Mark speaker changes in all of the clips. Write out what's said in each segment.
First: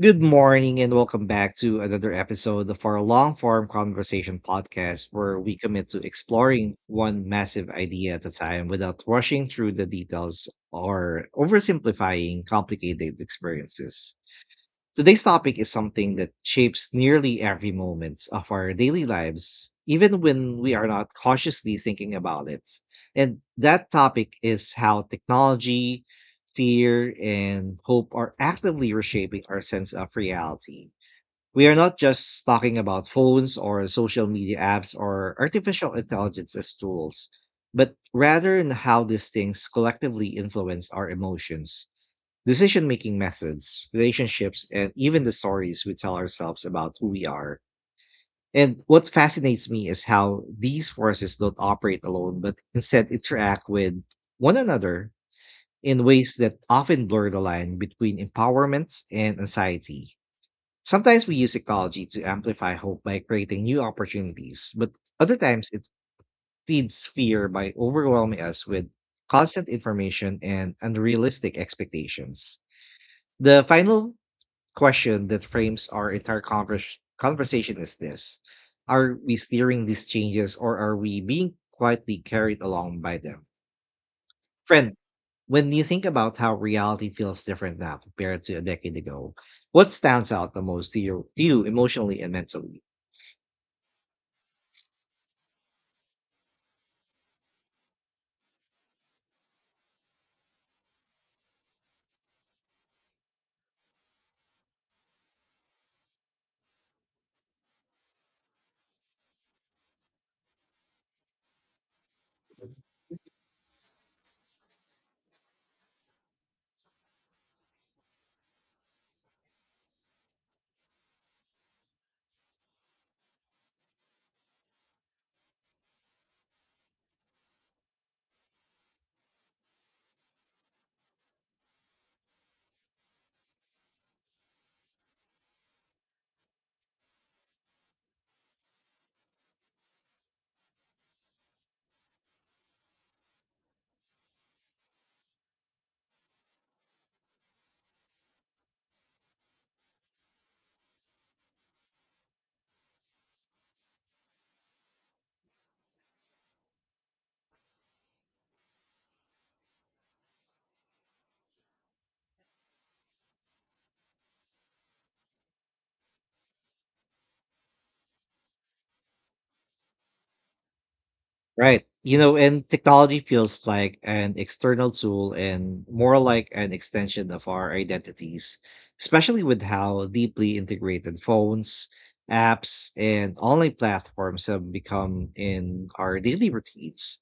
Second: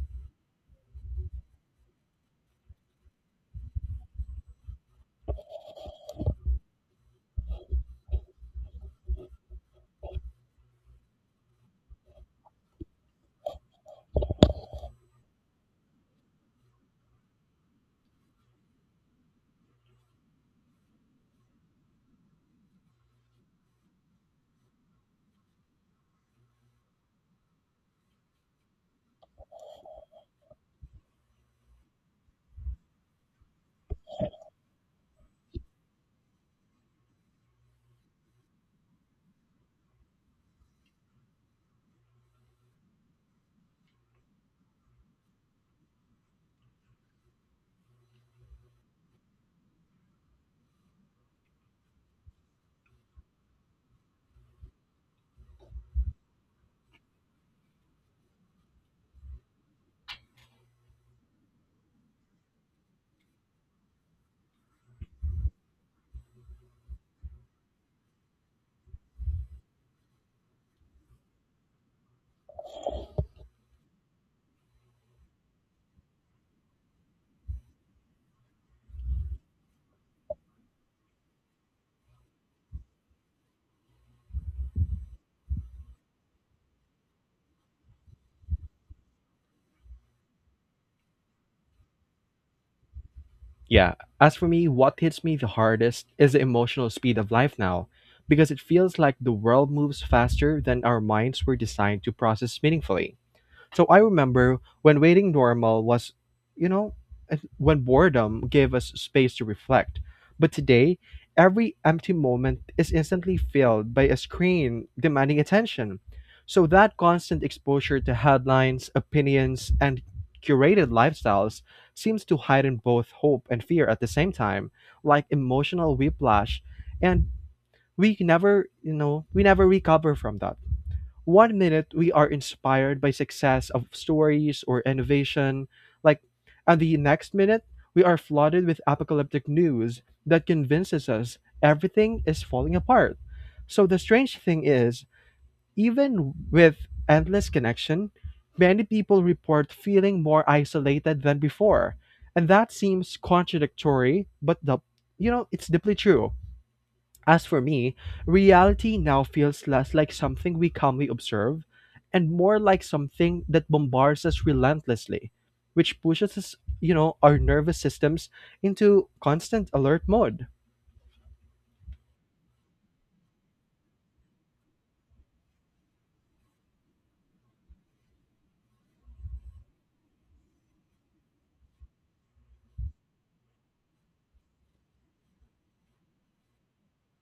Speaker 1: Good morning and welcome back to another episode of our long form conversation podcast where we commit to exploring one massive idea at a time without rushing through the details or oversimplifying complicated experiences. Today's topic is something that shapes nearly every moment of our daily lives, even when we are not consciously thinking about it. And that topic is how technology, fear, and hope are actively reshaping our sense of reality. We are not just talking about phones or social media apps or artificial intelligence as tools, but rather in how these things collectively influence our emotions, decision making methods, relationships, and even the stories we tell ourselves about who we are. And what fascinates me is how these forces don't operate alone, but instead interact with one another in ways that often blur the line between empowerment and anxiety. Sometimes we use technology to amplify hope by creating new opportunities, but other times it feeds fear by overwhelming us with constant information and unrealistic expectations. The final question that frames our entire conversation is this: are we steering these changes or are we being quietly carried along by them? Friend, when you think about how reality feels different now compared to a decade ago, what stands out the most to you emotionally and mentally?
Speaker 2: Yeah, as for me, what hits me the hardest is the emotional speed of life now, because it feels like the world moves faster than our minds were designed to process meaningfully. So I remember when waiting normal was, you know, when boredom gave us space to reflect. But today, every empty moment is instantly filled by a screen demanding attention. So that constant exposure to headlines, opinions, and curated lifestyles seems to heighten both hope and fear at the same time, like emotional whiplash. And we can never, you know, we never recover from that. One minute we are inspired by success of stories or innovation, like, and the next minute we are flooded with apocalyptic news that convinces us everything is falling apart. So the strange thing is, even with endless connection, many people report feeling more isolated than before, and that seems contradictory, but the you know it's deeply true. As for me, reality now feels less like something we calmly observe and more like something that bombards us relentlessly, which pushes us, our nervous systems into constant alert mode.
Speaker 1: Right. You know, and technology feels like an external tool and more like an extension of our identities, especially with how deeply integrated phones, apps, and online platforms have become in our daily routines.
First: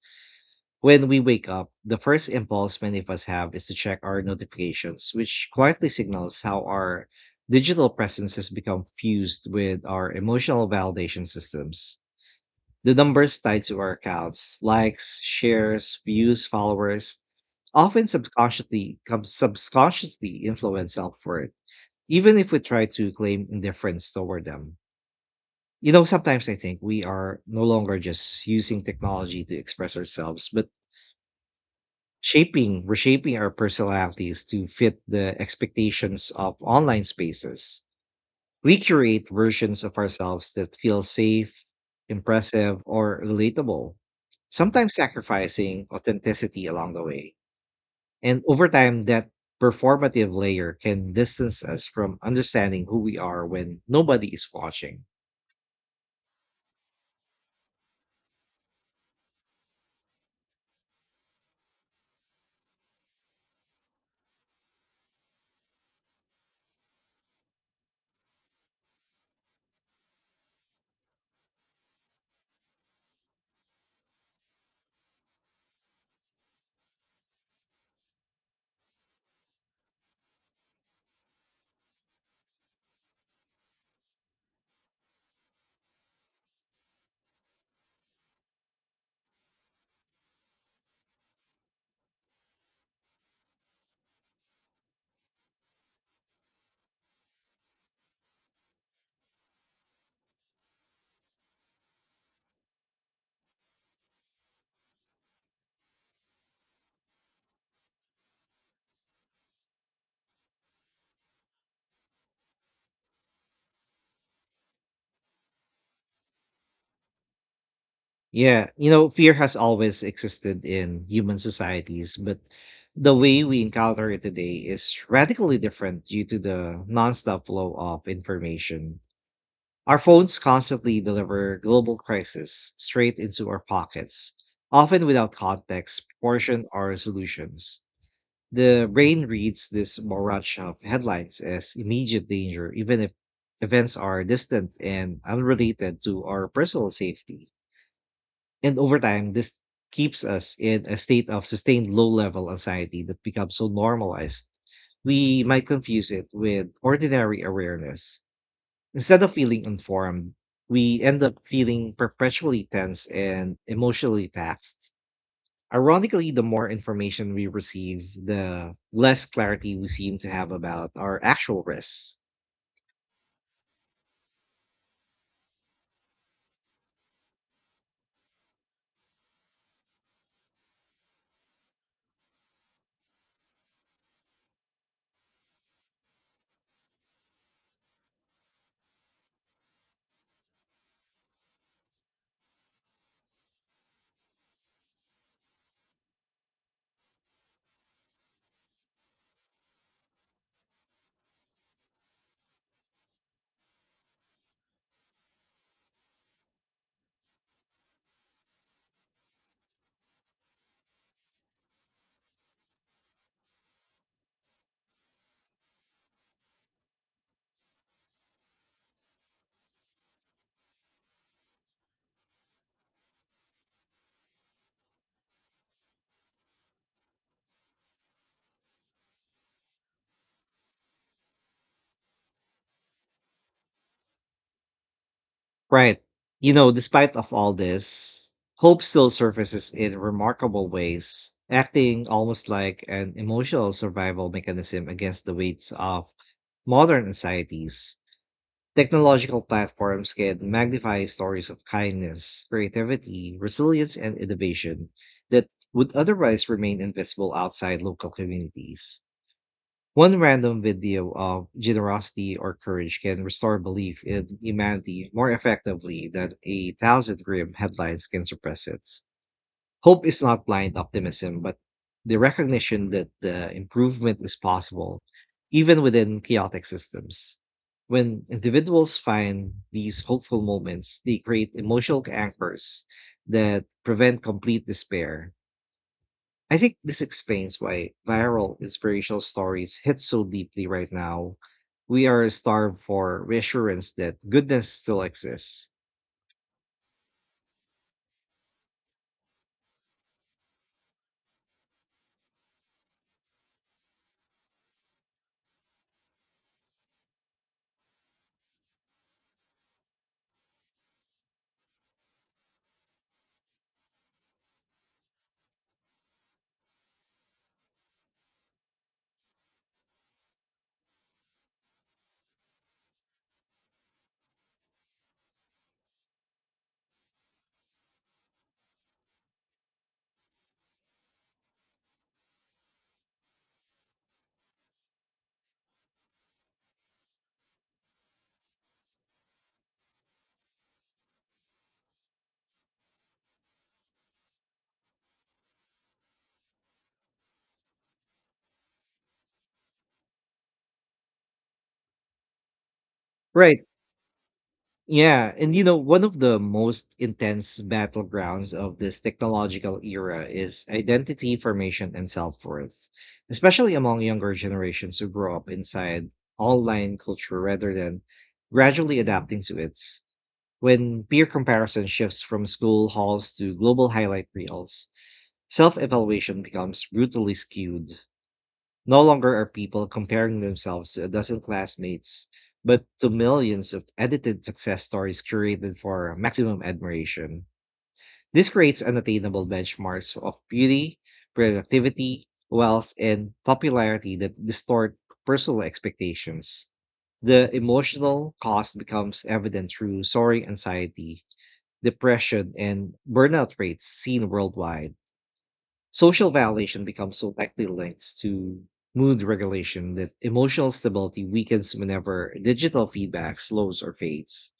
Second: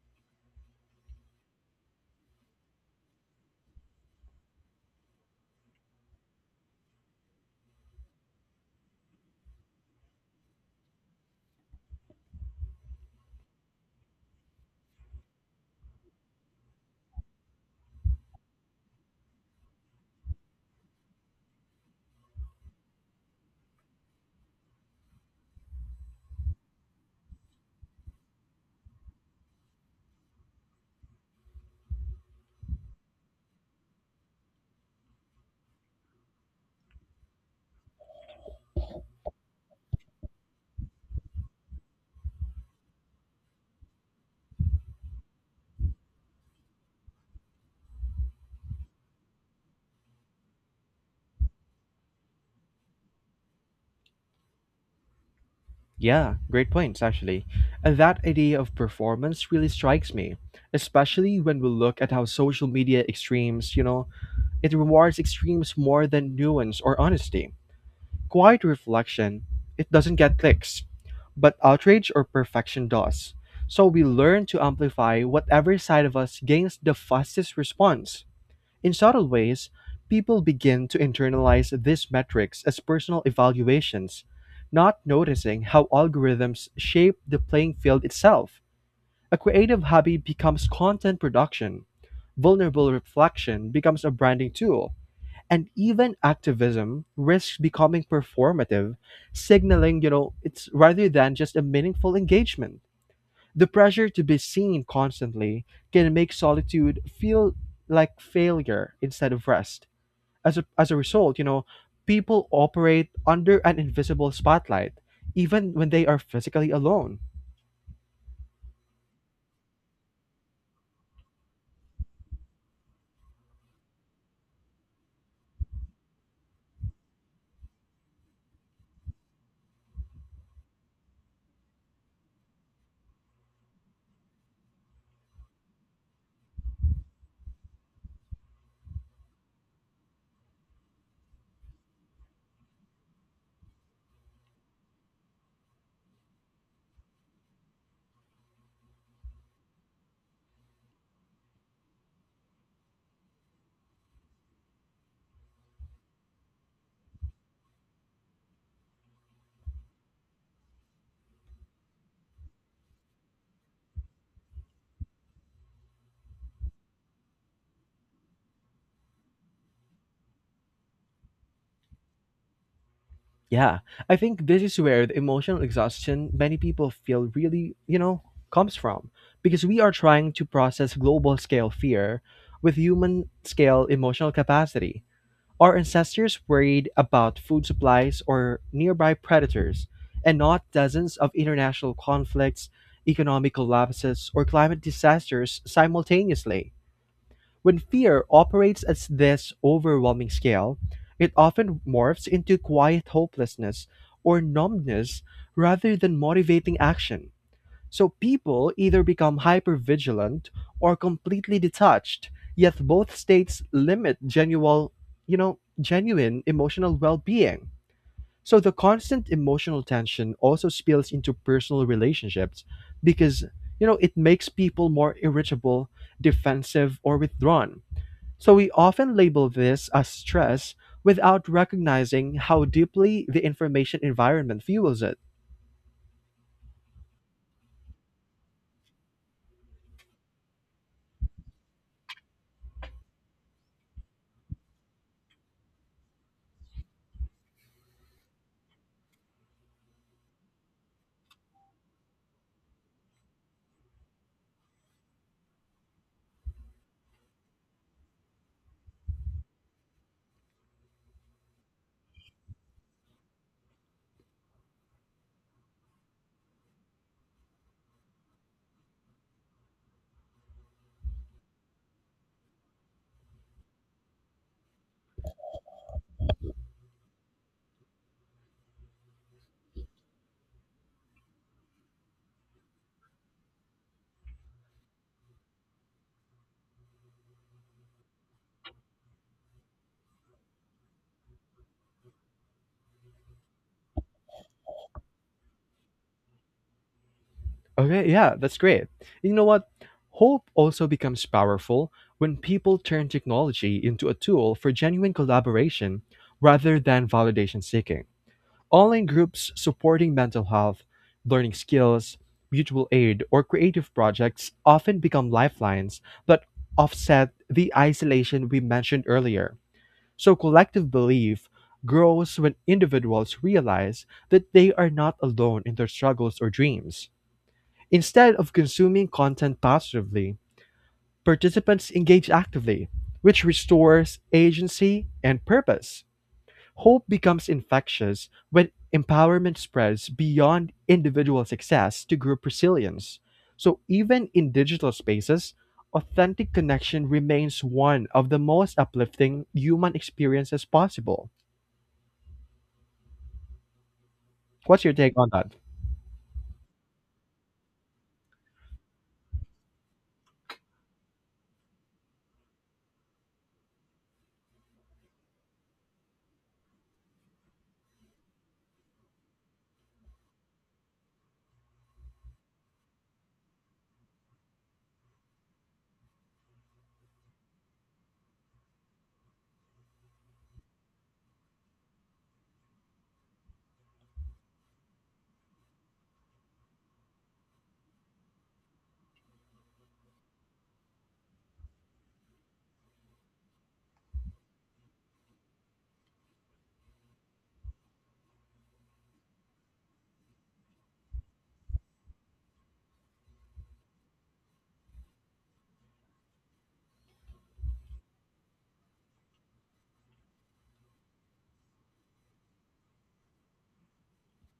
Speaker 1: When we wake up, the first impulse many of us have is to check our notifications, which quietly signals how our digital presence has become fused with our emotional validation systems. The numbers tied to our accounts, likes, shares, views, followers, often subconsciously influence self-worth, even if we try to claim indifference toward them. You know, sometimes I think we are no longer just using technology to express ourselves, but reshaping our personalities to fit the expectations of online spaces. We create versions of ourselves that feel safe, impressive, or relatable, sometimes sacrificing authenticity along the way. And over time, that performative layer can distance us from understanding who we are when nobody is watching.
Speaker 2: Yeah, great points, actually. And that idea of performance really strikes me, especially when we look at how social media extremes, it rewards extremes more than nuance or honesty. Quiet reflection, it doesn't get clicks, but outrage or perfection does. So we learn to amplify whatever side of us gains the fastest response. In subtle ways, people begin to internalize these metrics as personal evaluations, not noticing how algorithms shape the playing field itself. A creative hobby becomes content production, vulnerable reflection becomes a branding tool, and even activism risks becoming performative, signaling, you know, it's rather than just a meaningful engagement. The pressure to be seen constantly can make solitude feel like failure instead of rest. As a result, people operate under an invisible spotlight, even when they are physically alone.
Speaker 1: Yeah, you know, fear has always existed in human societies, but the way we encounter it today is radically different due to the nonstop flow of information. Our phones constantly deliver global crisis straight into our pockets, often without context, proportion, or solutions. The brain reads this barrage of headlines as immediate danger, even if events are distant and unrelated to our personal safety. And over time, this keeps us in a state of sustained low level anxiety that becomes so normalized. We might confuse it with ordinary awareness. Instead of feeling informed, we end up feeling perpetually tense and emotionally taxed. Ironically, the more information we receive, the less clarity we seem to have about our actual risks.
Speaker 2: Yeah, I think this is where the emotional exhaustion many people feel really comes from, because we are trying to process global scale fear with human scale emotional capacity. Our ancestors worried about food supplies or nearby predators and not dozens of international conflicts, economic collapses, or climate disasters simultaneously. When fear operates at this overwhelming scale, it often morphs into quiet hopelessness or numbness rather than motivating action. So people either become hypervigilant or completely detached, yet both states limit genuine emotional well-being. So the constant emotional tension also spills into personal relationships, because it makes people more irritable, defensive, or withdrawn. So we often label this as stress without recognizing how deeply the information environment fuels it.
Speaker 1: Right. You know, despite of all this, hope still surfaces in remarkable ways, acting almost like an emotional survival mechanism against the weights of modern anxieties. Technological platforms can magnify stories of kindness, creativity, resilience, and innovation that would otherwise remain invisible outside local communities. One random video of generosity or courage can restore belief in humanity more effectively than a thousand grim headlines can suppress it. Hope is not blind optimism, but the recognition that the improvement is possible, even within chaotic systems. When individuals find these hopeful moments, they create emotional anchors that prevent complete despair. I think this explains why viral inspirational stories hit so deeply right now. We are starved for reassurance that goodness still exists.
Speaker 2: Okay, yeah, that's great. You know what? Hope also becomes powerful when people turn technology into a tool for genuine collaboration rather than validation seeking. Online groups supporting mental health, learning skills, mutual aid, or creative projects often become lifelines that offset the isolation we mentioned earlier. So collective belief grows when individuals realize that they are not alone in their struggles or dreams. Instead of consuming content passively, participants engage actively, which restores agency and purpose. Hope becomes infectious when empowerment spreads beyond individual success to group resilience. So, even in digital spaces, authentic connection remains one of the most uplifting human experiences possible.
Speaker 1: Right.
Speaker 2: What's your take on
Speaker 1: Yeah,
Speaker 2: that?
Speaker 1: and you know, one of the most intense battlegrounds of this technological era is identity formation and self-worth, especially among younger generations who grow up inside online culture rather than gradually adapting to it. When peer comparison shifts from school halls to global highlight reels, self-evaluation becomes brutally skewed. No longer are people comparing themselves to a dozen classmates, but to millions of edited success stories curated for maximum admiration. This creates unattainable benchmarks of beauty, productivity, wealth, and popularity that distort personal expectations. The emotional cost becomes evident through soaring anxiety, depression, and burnout rates seen worldwide. Social validation becomes so tightly linked to mood regulation that emotional stability weakens whenever digital feedback slows or fades.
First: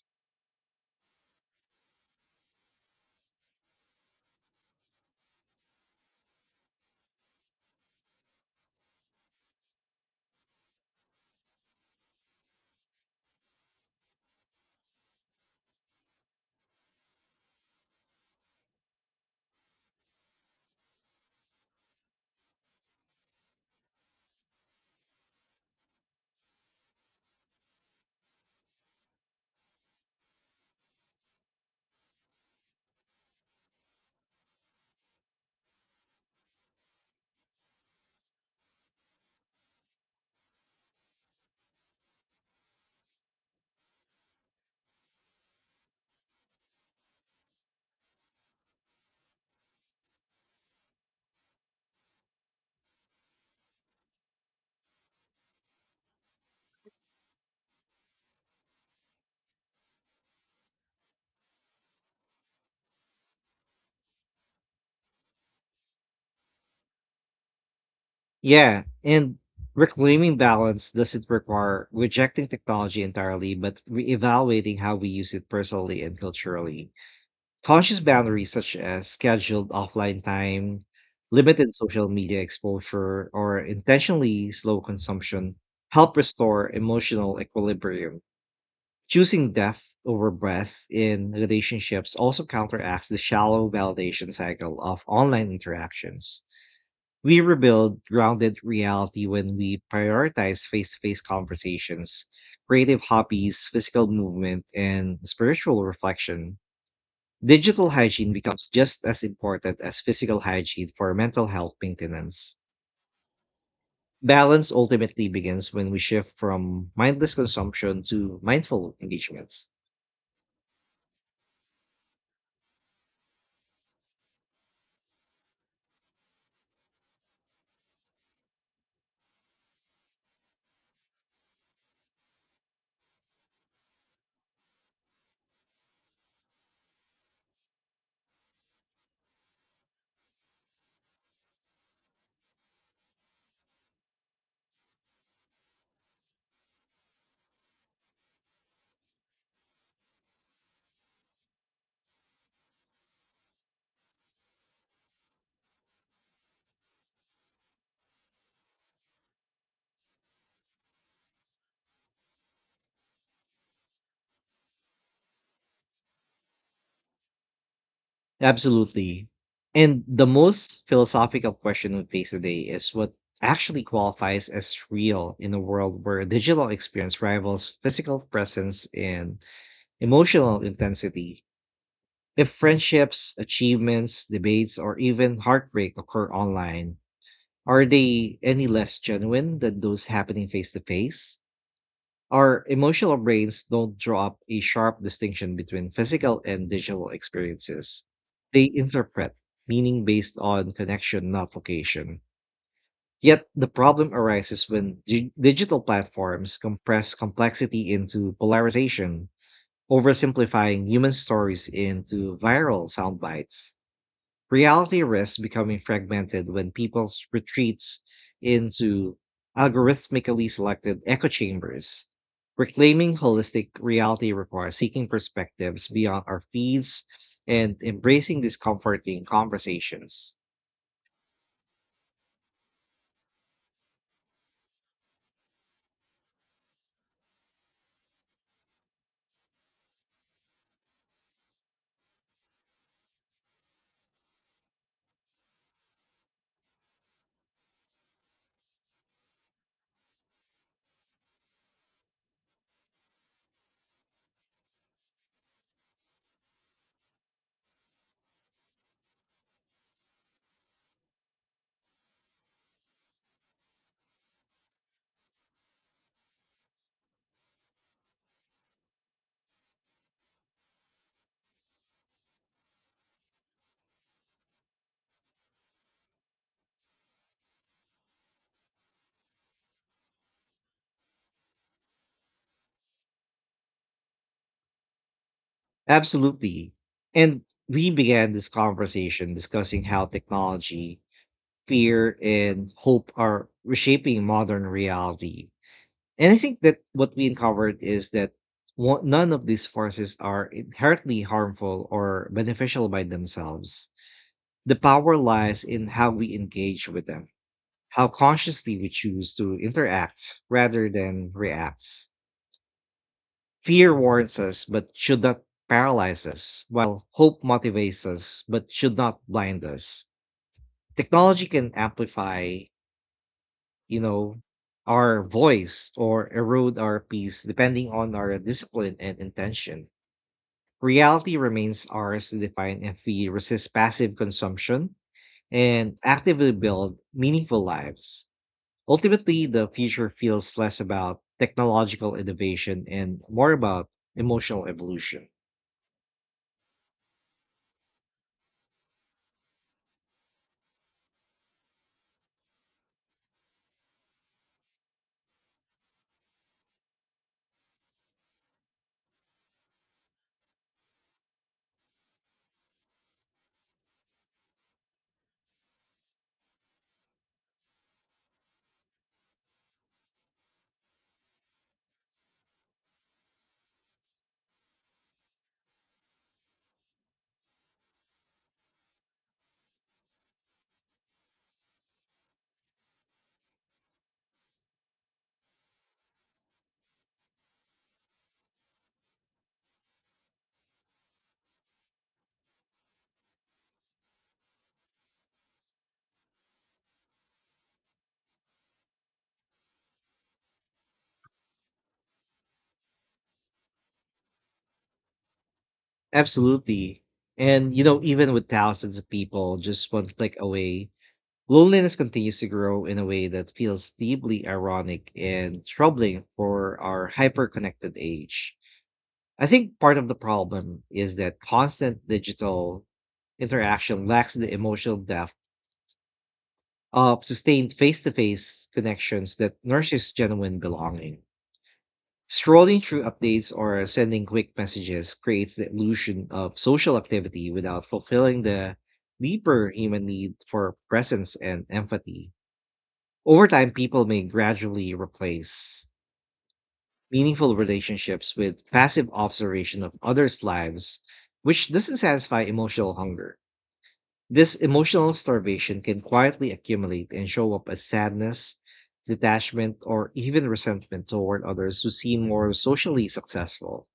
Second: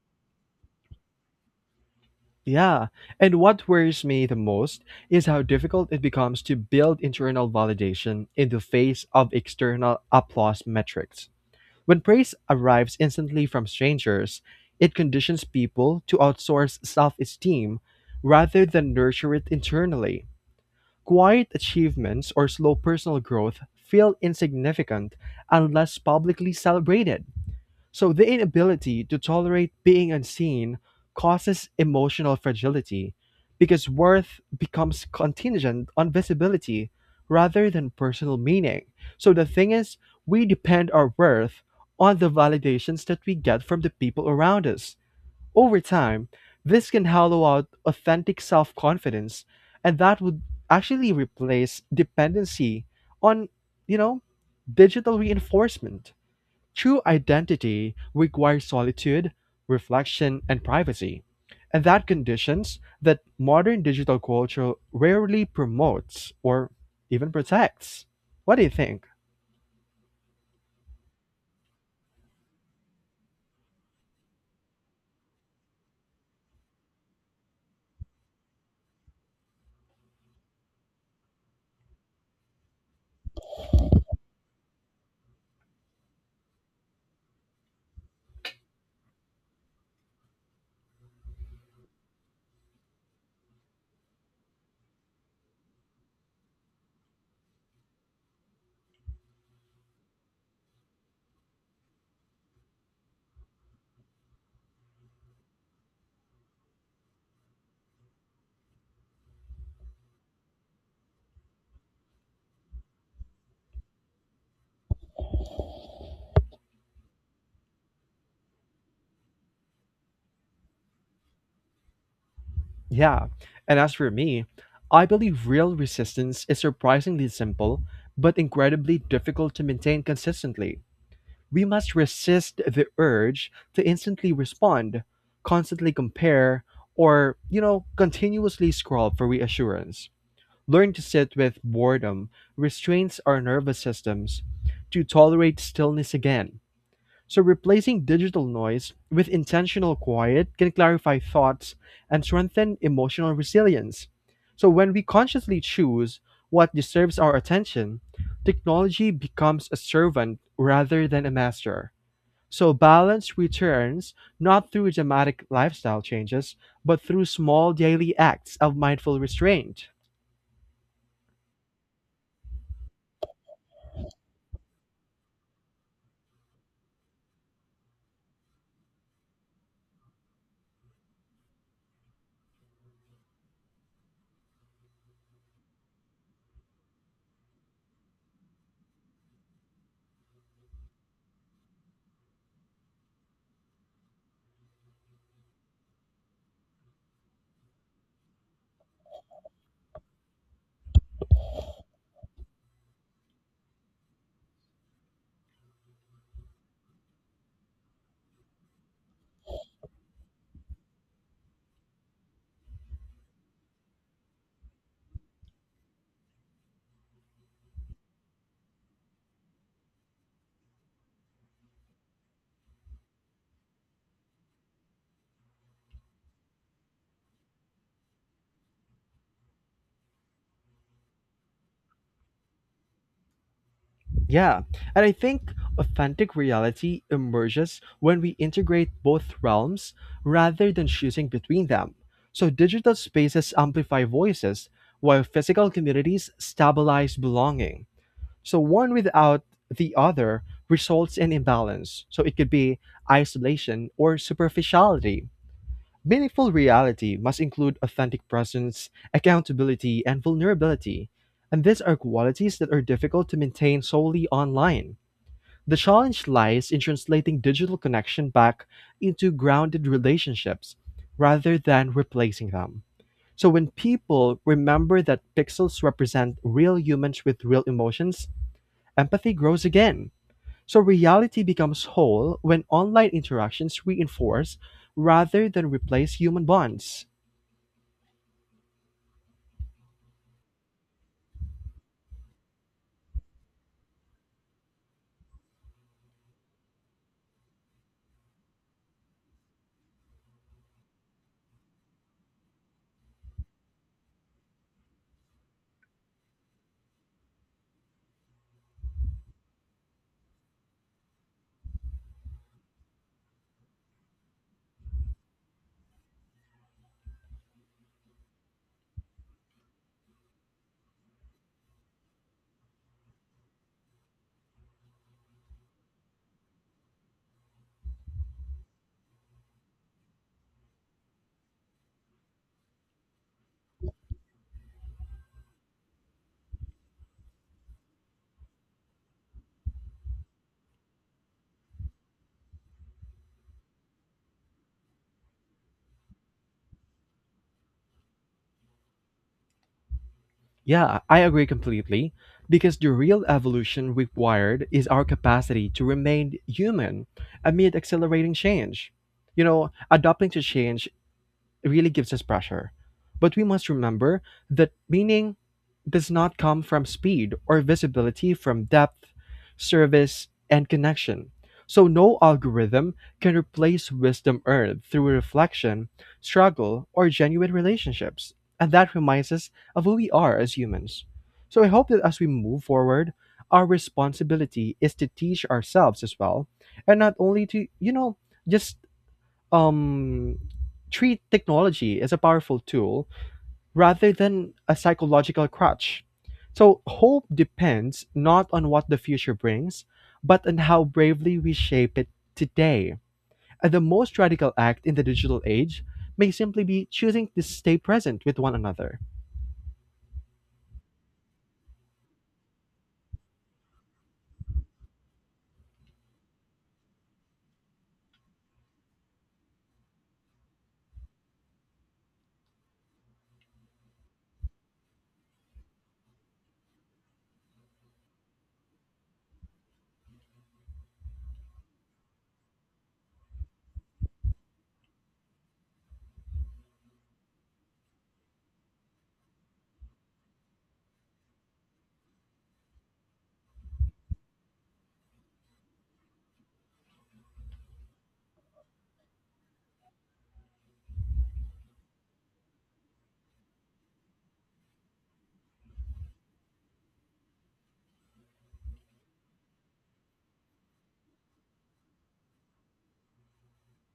Speaker 2: Yeah. And what worries me the most is how difficult it becomes to build internal validation in the face of external applause metrics. When praise arrives instantly from strangers, it conditions people to outsource self esteem rather than nurture it internally. Quiet achievements or slow personal growth feel insignificant unless publicly celebrated. So the inability to tolerate being unseen causes emotional fragility, because worth becomes contingent on visibility rather than personal meaning. So the thing is, we depend our worth on the validations that we get from the people around us. Over time, this can hollow out authentic self confidence, and that would actually replace dependency on, you know, digital reinforcement. True identity requires solitude, reflection, and privacy, and that conditions that modern digital culture rarely promotes or even protects. What do you
Speaker 1: Yeah,
Speaker 2: think?
Speaker 1: and reclaiming balance doesn't require rejecting technology entirely, but reevaluating how we use it personally and culturally. Conscious boundaries such as scheduled offline time, limited social media exposure, or intentionally slow consumption help restore emotional equilibrium. Choosing depth over breadth in relationships also counteracts the shallow validation cycle of online interactions. We rebuild grounded reality when we prioritize face to face conversations, creative hobbies, physical movement, and spiritual reflection. Digital hygiene becomes just as important as physical hygiene for mental health maintenance. Balance ultimately begins when we shift from mindless consumption to mindful engagements.
Speaker 2: Yeah, and as for me, I believe real resistance is surprisingly simple, but incredibly difficult to maintain consistently. We must resist the urge to instantly respond, constantly compare, or continuously scroll for reassurance. Learn to sit with boredom restrains our nervous systems to tolerate stillness again. So, replacing digital noise with intentional quiet can clarify thoughts and strengthen emotional resilience. So, when we consciously choose what deserves our attention, technology becomes a servant rather than a master. So, balance returns not through dramatic lifestyle changes, but through small daily acts of mindful
Speaker 1: Absolutely.
Speaker 2: restraint.
Speaker 1: And the most philosophical question we face today is what actually qualifies as real in a world where digital experience rivals physical presence in emotional intensity. If friendships, achievements, debates, or even heartbreak occur online, are they any less genuine than those happening face to face? Our emotional brains don't draw up a sharp distinction between physical and digital experiences. They interpret meaning based on connection, not location. Yet the problem arises when digital platforms compress complexity into polarization, oversimplifying human stories into viral sound bites. Reality risks becoming fragmented when people retreats into algorithmically selected echo chambers. Reclaiming holistic reality requires seeking perspectives beyond our feeds and embracing discomforting conversations.
Speaker 2: Yeah, and I think authentic reality emerges when we integrate both realms rather than choosing between them. So digital spaces amplify voices, while physical communities stabilize belonging. So one without the other results in imbalance. So it could be isolation or superficiality. Meaningful reality must include authentic presence, accountability, and vulnerability. And these are qualities that are difficult to maintain solely online. The challenge lies in translating digital connection back into grounded relationships rather than replacing them. So when people remember that pixels represent real humans with real emotions, empathy grows again. So reality becomes whole when online interactions reinforce rather than replace human
Speaker 1: Absolutely.
Speaker 2: bonds.
Speaker 1: And we began this conversation discussing how technology, fear, and hope are reshaping modern reality. And I think that what we uncovered is that, one, none of these forces are inherently harmful or beneficial by themselves. The power lies in how we engage with them, how consciously we choose to interact rather than react. Fear warns us but should not paralyze us, while hope motivates us but should not blind us. Technology can amplify, you know our voice, or erode our peace depending on our discipline and intention. Reality remains ours to define if we resist passive consumption and actively build meaningful lives. Ultimately the future feels less about technological innovation and more about emotional evolution.
Speaker 2: Yeah, I agree completely. Because the real evolution required is our capacity to remain human amid accelerating change. You know, adapting to change really gives us pressure. But we must remember that meaning does not come from speed or visibility, from depth, service, and connection. So, no algorithm can replace wisdom earned through reflection, struggle, or genuine relationships. And that reminds us of who we are as humans. So, I hope that as we move forward, our responsibility is to teach ourselves as well, and not only to just um, treat technology as a powerful tool rather than a psychological crutch. So, hope depends not on what the future brings, but on how bravely we shape it today. And the most radical act in the digital age may simply be
Speaker 1: Absolutely.
Speaker 2: choosing to
Speaker 1: And
Speaker 2: stay
Speaker 1: you know,
Speaker 2: present
Speaker 1: even
Speaker 2: with
Speaker 1: with
Speaker 2: one
Speaker 1: thousands
Speaker 2: another.
Speaker 1: of people just one click away, loneliness continues to grow in a way that feels deeply ironic and troubling for our hyper-connected age. I think part of the problem is that constant digital interaction lacks the emotional depth of sustained face-to-face connections that nurtures genuine belonging. Scrolling through updates or sending quick messages creates the illusion of social activity without fulfilling the deeper human need for presence and empathy. Over time, people may gradually replace meaningful relationships with passive observation of others' lives, which doesn't satisfy emotional hunger. This emotional starvation can quietly accumulate and show up as sadness, detachment, or even resentment toward others who seem more socially successful.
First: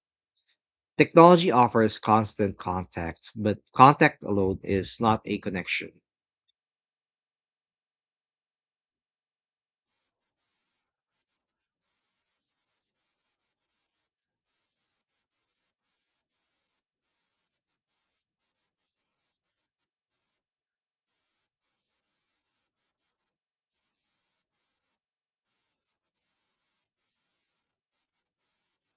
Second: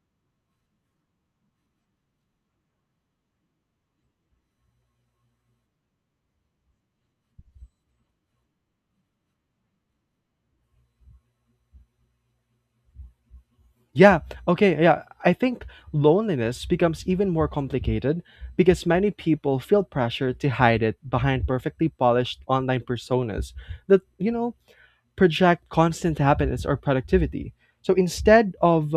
Speaker 1: Technology offers constant contact, but contact alone is not a connection.
Speaker 2: Yeah, okay, yeah. I think loneliness becomes even more complicated because many people feel pressure to hide it behind perfectly polished online personas that project constant happiness or productivity. So instead of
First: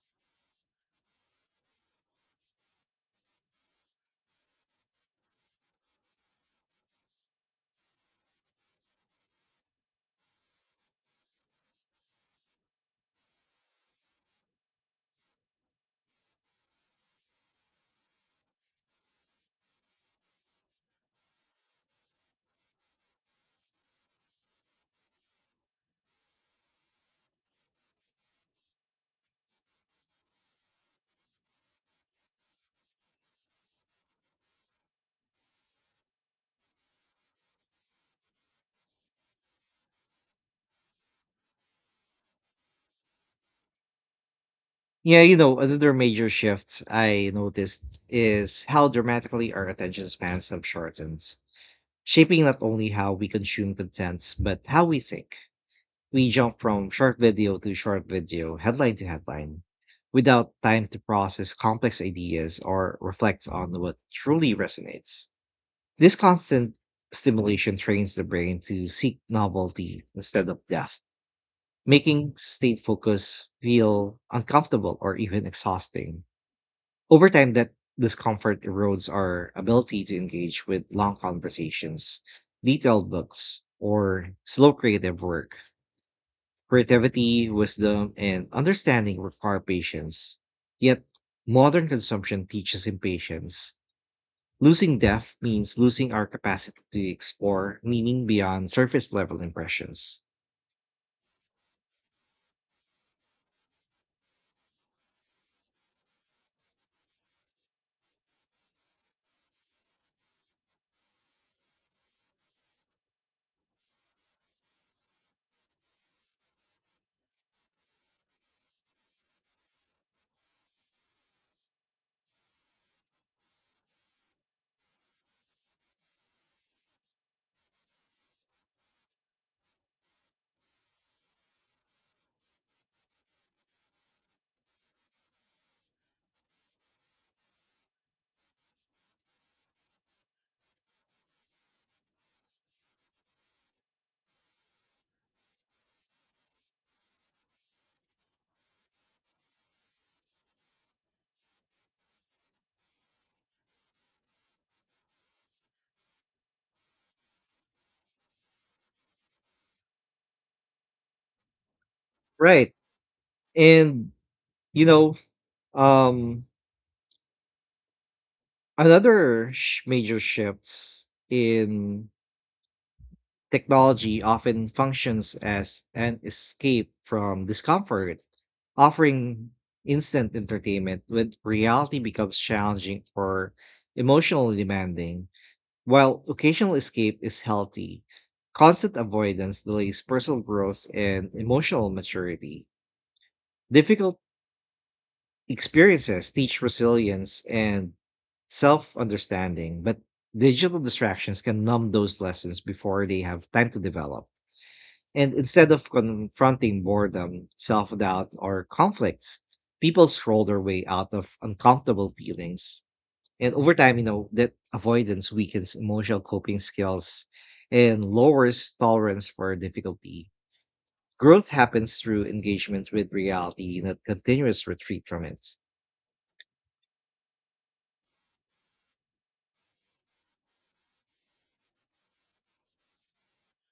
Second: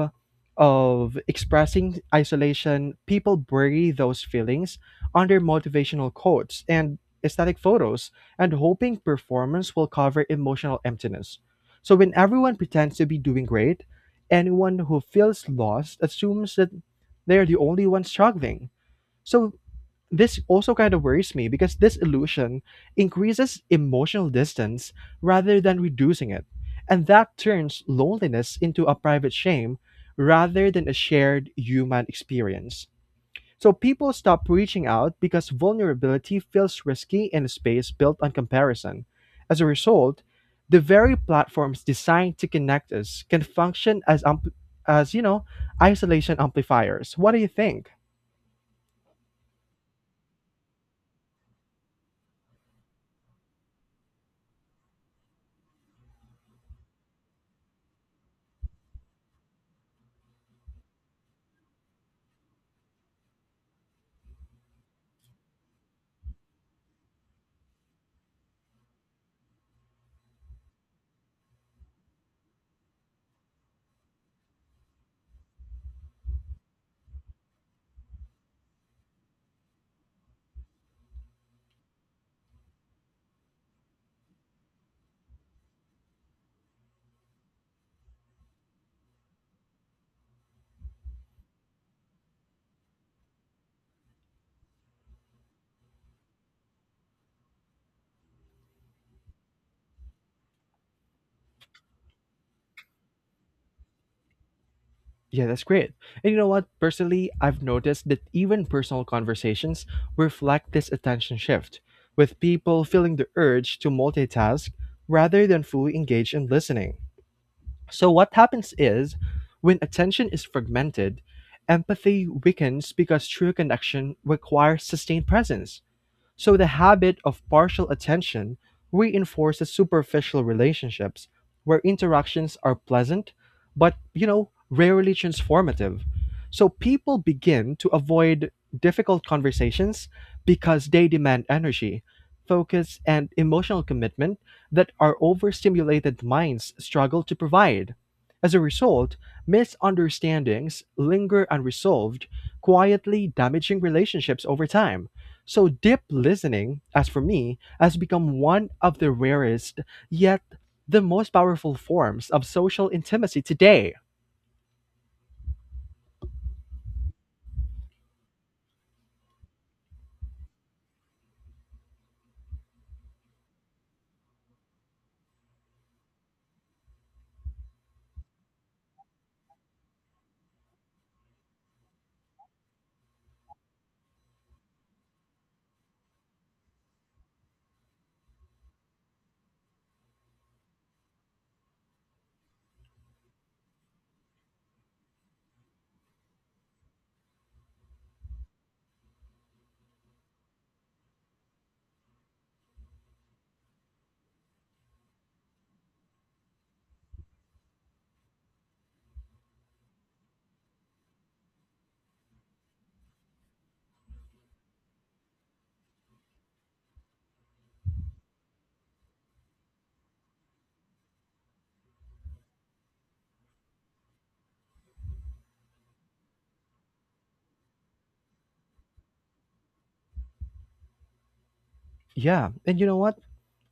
Speaker 2: of expressing isolation, people bury those feelings under motivational quotes and aesthetic photos and hoping performance will cover emotional emptiness. So when everyone pretends to be doing great, anyone who feels lost assumes that they're the only one struggling. So this also kind of worries me because this illusion increases emotional distance rather than reducing it. And that turns loneliness into a private shame rather than a shared human experience. So people stop reaching out because vulnerability feels risky in a space built on comparison. As a result, the very platforms designed to connect us can function as ampl- as you
Speaker 1: Yeah, you
Speaker 2: know,
Speaker 1: know, another major
Speaker 2: isolation
Speaker 1: shift
Speaker 2: amplifiers.
Speaker 1: I
Speaker 2: What do you
Speaker 1: noticed
Speaker 2: think?
Speaker 1: is how dramatically our attention spans have shortened, shaping not only how we consume content, but how we think. We jump from short video to short video, headline to headline, without time to process complex ideas or reflect on what truly resonates. This constant stimulation trains the brain to seek novelty instead of depth, making sustained focus feel uncomfortable or even exhausting. Over time, that discomfort erodes our ability to engage with long conversations, detailed books, or slow creative work. Creativity, wisdom, and understanding require patience. Yet, modern consumption teaches impatience. Losing depth means losing our capacity to explore meaning beyond surface level impressions.
Speaker 2: Yeah, that's great. And you know what? Personally, I've noticed that even personal conversations reflect this attention shift, with people feeling the urge to multitask rather than fully engage in listening. So, what happens is when attention is fragmented, empathy weakens because true connection requires sustained presence. So the habit of partial attention reinforces superficial relationships where interactions are pleasant but rarely transformative. So people begin to avoid difficult conversations because they demand energy, focus, and emotional commitment that our overstimulated minds struggle to provide. As a result, misunderstandings linger unresolved, quietly damaging relationships over time. So deep listening, as for me, has become one of the rarest yet the most powerful forms of
Speaker 1: Right.
Speaker 2: social intimacy today.
Speaker 1: And, you know, um, another major shift in technology often functions as an escape from discomfort, offering instant entertainment when reality becomes challenging or emotionally demanding. While occasional escape is healthy, constant avoidance delays personal growth and emotional maturity. Difficult experiences teach resilience and self understanding, but digital distractions can numb those lessons before they have time to develop. And instead of confronting boredom, self doubt, or conflicts, people scroll their way out of uncomfortable feelings. And over time, that avoidance weakens emotional coping skills and lowers tolerance for difficulty. Growth happens through engagement with reality, not continuous retreat from it.
Speaker 2: Yeah, and you know what?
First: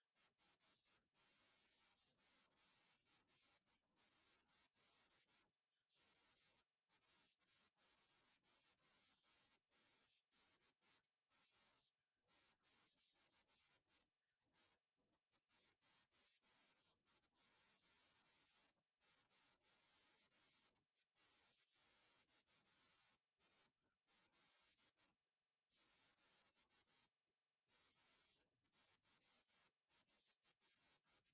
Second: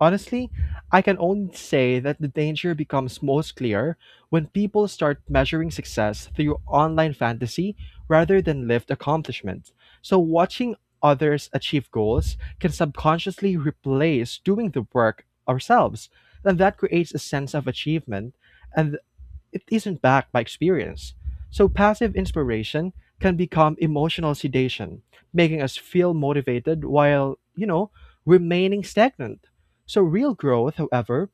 Speaker 2: Honestly, I can only say that the danger becomes most clear when people start measuring success through online fantasy rather than lived accomplishment. So, watching others achieve goals can subconsciously replace doing the work ourselves, and that creates a sense of achievement, and it isn't backed by experience. So passive inspiration can become emotional sedation, making us feel motivated while remaining stagnant. So real growth, however,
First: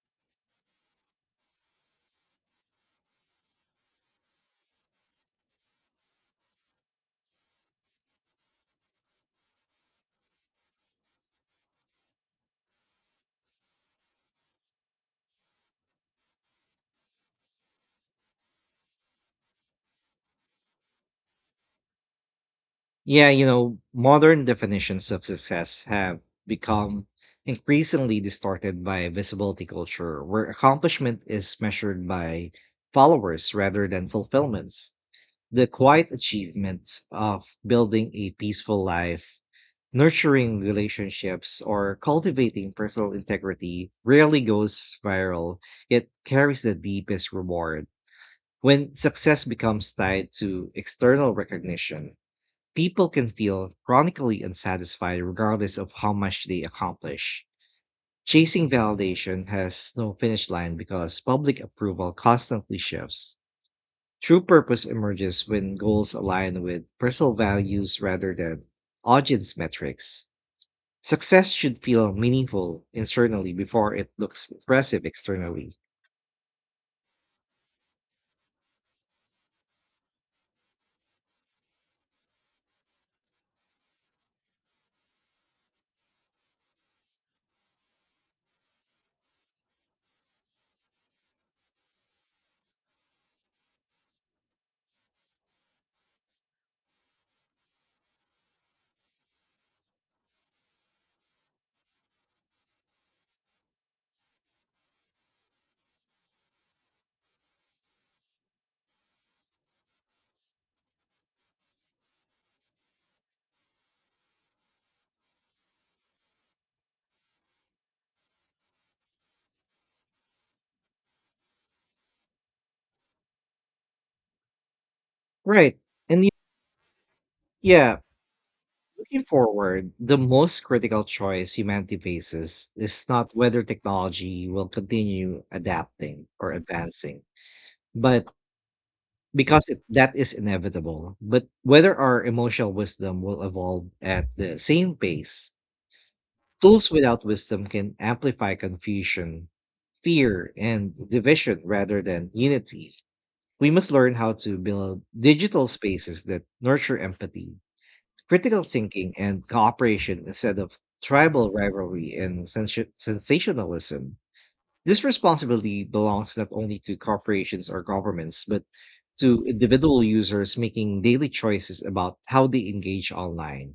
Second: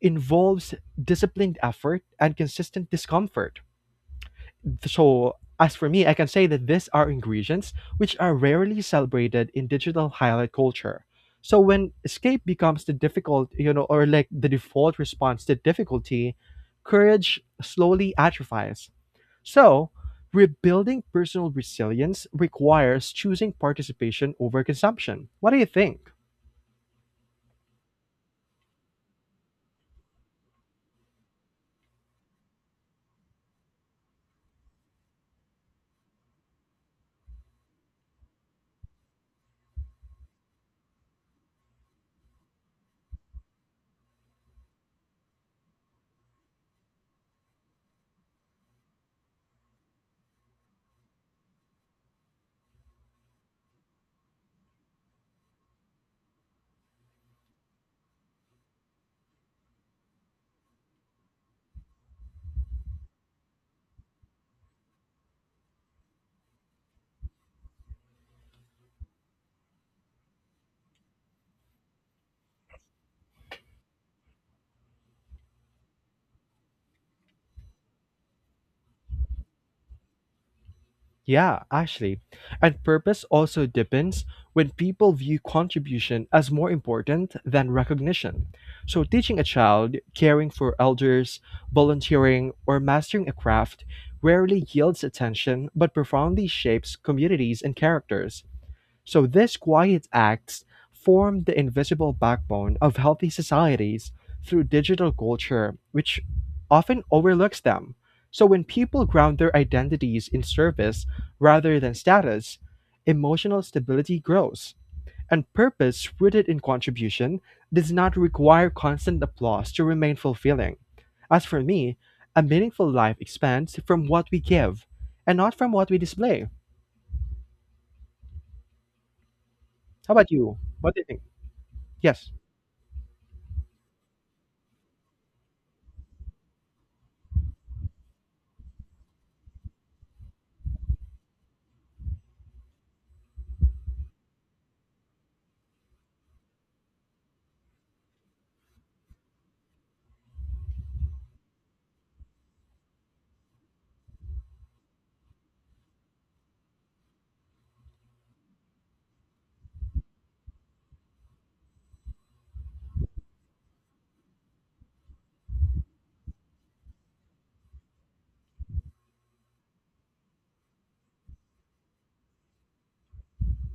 Speaker 2: involves disciplined effort and consistent discomfort. So, as for me, I can say that these are ingredients which are rarely celebrated in digital highlight culture. So, when escape becomes the difficult, or like the default response to difficulty, courage slowly atrophies. So, rebuilding personal resilience requires
Speaker 1: Yeah, you
Speaker 2: choosing
Speaker 1: know,
Speaker 2: participation
Speaker 1: modern
Speaker 2: over
Speaker 1: definitions of
Speaker 2: consumption. What do you
Speaker 1: success
Speaker 2: think?
Speaker 1: have become increasingly distorted by visibility culture, where accomplishment is measured by followers rather than fulfillments. The quiet achievement of building a peaceful life, nurturing relationships, or cultivating personal integrity rarely goes viral, yet carries the deepest reward. When success becomes tied to external recognition, people can feel chronically unsatisfied regardless of how much they accomplish. Chasing validation has no finish line because public approval constantly shifts. True purpose emerges when goals align with personal values rather than audience metrics. Success should feel meaningful internally before it looks impressive externally.
Speaker 2: Yeah, actually. And purpose also depends when people view contribution as more important than recognition. So, teaching a child, caring for elders, volunteering, or mastering a craft rarely yields attention but profoundly shapes communities and characters. So these quiet acts form the invisible backbone of healthy societies through digital culture, which often overlooks them. So when people ground their identities in service rather than status, emotional stability grows. And purpose rooted in contribution does not require constant applause to remain fulfilling. As for me, a meaningful life expands from what we give and not from
Speaker 1: Right.
Speaker 2: what we display.
Speaker 1: Yeah. Looking forward,
Speaker 2: How
Speaker 1: the
Speaker 2: about you?
Speaker 1: most
Speaker 2: What do
Speaker 1: critical
Speaker 2: you think?
Speaker 1: choice humanity
Speaker 2: Yes.
Speaker 1: faces is not whether technology will continue adapting or advancing, but that is inevitable, but whether our emotional wisdom will evolve at the same pace. Tools without wisdom can amplify confusion, fear, and division rather than unity. We must learn how to build digital spaces that nurture empathy, critical thinking, and cooperation instead of tribal rivalry and sensationalism. This responsibility belongs not only to corporations or governments, but to individual users making daily choices about how they engage online.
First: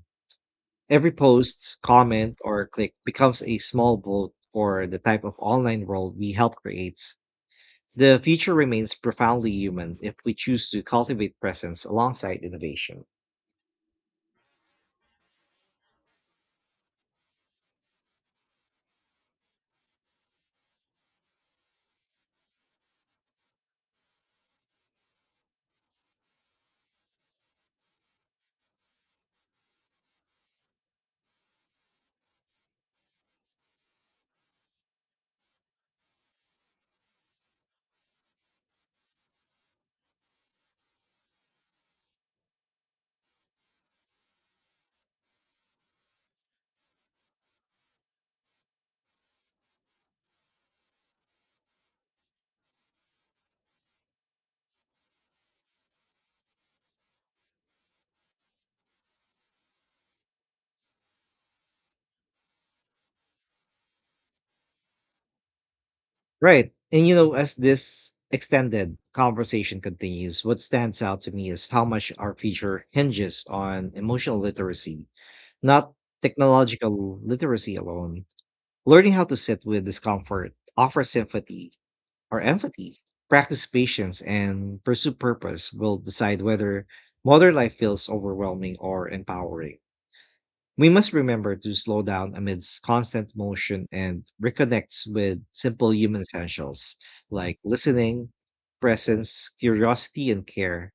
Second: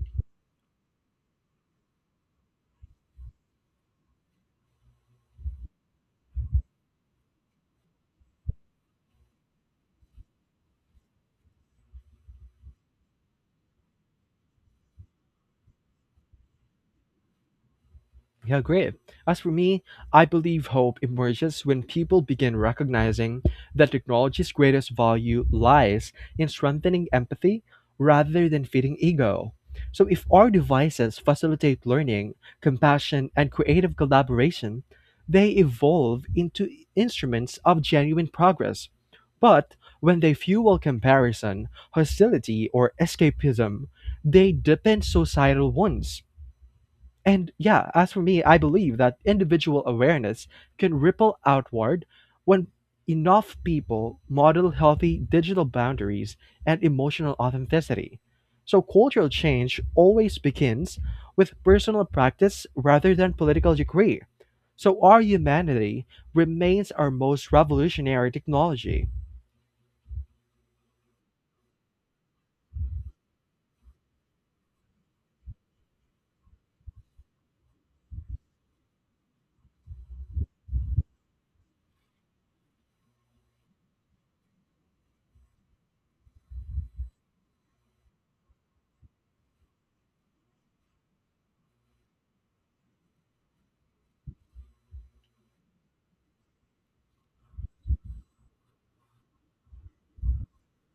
Speaker 1: Every post, comment, or click becomes a small vote for the type of online world we help create. The future remains profoundly human if we choose to cultivate presence alongside innovation.
Speaker 2: Yeah, great. As for me, I believe hope emerges when people begin recognizing that technology's greatest value lies in strengthening empathy rather than feeding ego. So, if our devices facilitate learning, compassion, and creative collaboration, they evolve into instruments of genuine progress. But when they fuel comparison, hostility, or escapism, they deepen societal wounds. And yeah, as for me, I believe that individual awareness can ripple outward when enough people model healthy digital boundaries and emotional authenticity. So cultural change always begins with personal practice rather than political decree. So our humanity
Speaker 1: Right.
Speaker 2: remains
Speaker 1: And
Speaker 2: our
Speaker 1: you know,
Speaker 2: most
Speaker 1: as this
Speaker 2: revolutionary
Speaker 1: extended
Speaker 2: technology.
Speaker 1: conversation continues, what stands out to me is how much our future hinges on emotional literacy, not technological literacy alone. Learning how to sit with discomfort, offer sympathy or empathy, practice patience, and pursue purpose will decide whether modern life feels overwhelming or empowering. We must remember to slow down amidst constant motion and reconnect with simple human essentials like listening, presence, curiosity, and care.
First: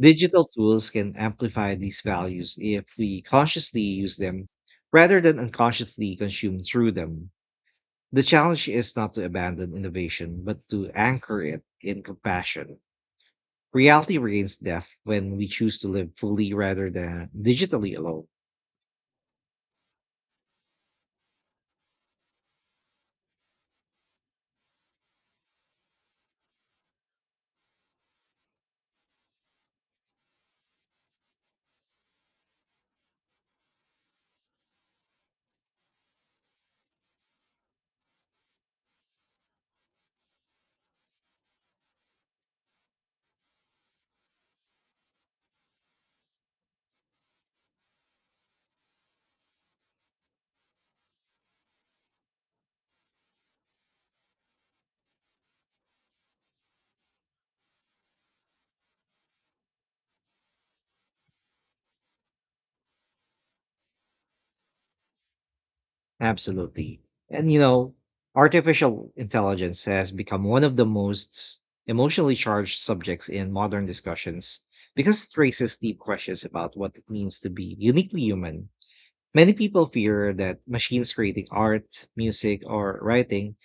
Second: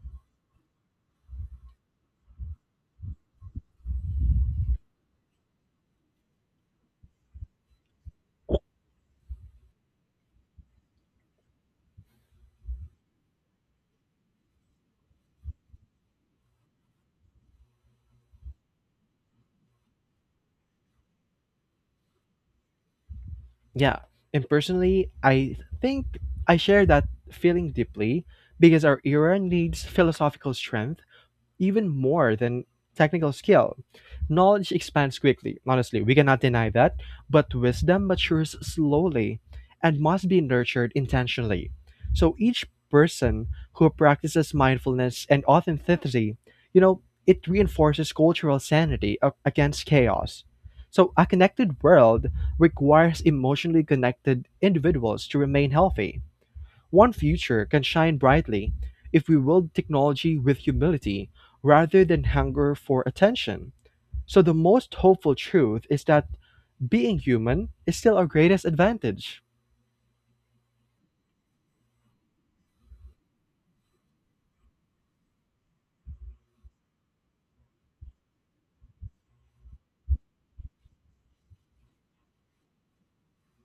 Speaker 1: Digital tools can amplify these values if we consciously use them rather than unconsciously consume through them. The challenge is not to abandon innovation, but to anchor it in compassion. Reality reigns death when we choose to live fully rather than digitally alone.
Speaker 2: Yeah, and personally, I think I share that feeling deeply because our era needs philosophical strength even more than technical skill. Knowledge expands quickly, honestly, we cannot deny that, but wisdom matures slowly and must be nurtured intentionally. So each person who practices mindfulness and authenticity, you know, it reinforces cultural sanity against chaos. So a connected world requires emotionally connected individuals to remain healthy. One future can shine brightly if we wield technology with humility rather than hunger for attention. So, the most hopeful truth is that
Speaker 1: Absolutely.
Speaker 2: being
Speaker 1: And you
Speaker 2: human
Speaker 1: know,
Speaker 2: is still our greatest
Speaker 1: artificial
Speaker 2: advantage.
Speaker 1: intelligence has become one of the most emotionally charged subjects in modern discussions because it raises deep questions about what it means to be uniquely human. Many people fear that machines creating art, music, or writing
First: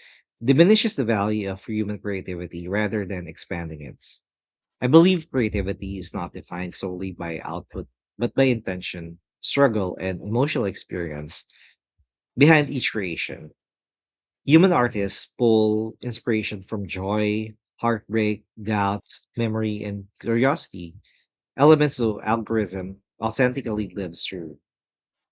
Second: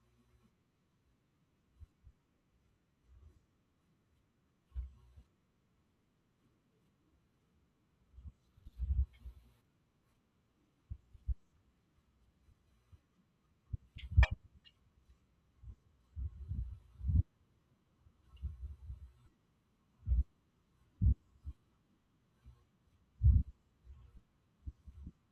Speaker 1: diminishes the value of human creativity rather than expanding it. I believe creativity is not defined solely by output, but by intention, struggle, and emotional experience behind each creation. Human artists pull inspiration from joy, heartbreak, doubts, memory, and curiosity, elements of algorithm authentically lives through.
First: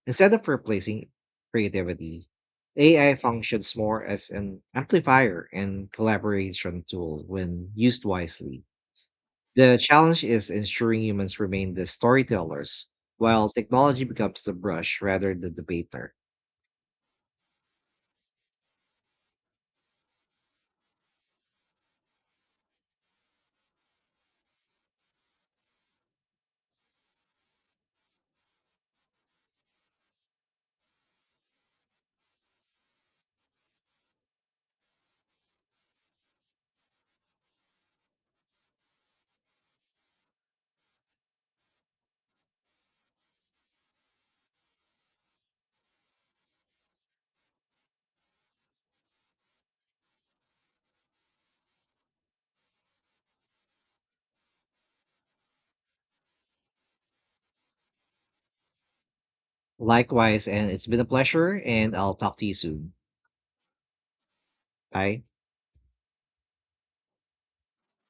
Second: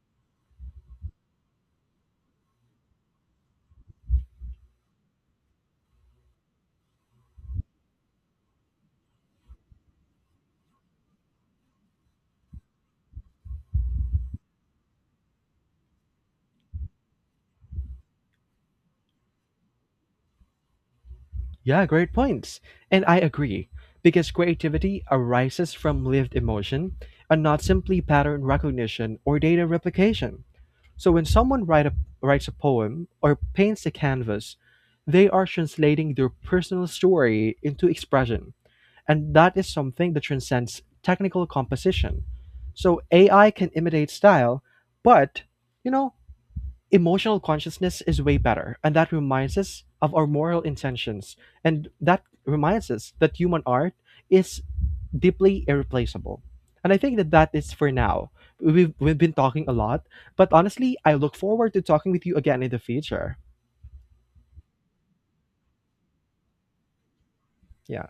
Speaker 1: Instead of replacing creativity, AI functions more as an amplifier and collaboration tool when used wisely. The challenge is ensuring humans remain the storytellers, while technology becomes the brush rather than the debater.
Speaker 2: Yeah, great points. And I agree, because creativity arises from lived emotion and not simply pattern recognition or data replication. So when someone writes a poem or paints a canvas, they are translating their personal story into expression. And that is something that transcends technical composition. So AI can imitate style, but, you know, emotional consciousness is way better. And that reminds us of our moral intentions. And that reminds us that human art is deeply irreplaceable. And I think that that is for now. We've been talking a lot,
Speaker 1: Likewise,
Speaker 2: but
Speaker 1: and it's
Speaker 2: honestly,
Speaker 1: been a
Speaker 2: I look
Speaker 1: pleasure,
Speaker 2: forward to
Speaker 1: and
Speaker 2: talking
Speaker 1: I'll
Speaker 2: with you
Speaker 1: talk to you
Speaker 2: again in the
Speaker 1: soon.
Speaker 2: future.
Speaker 1: Bye.
Speaker 2: Yeah.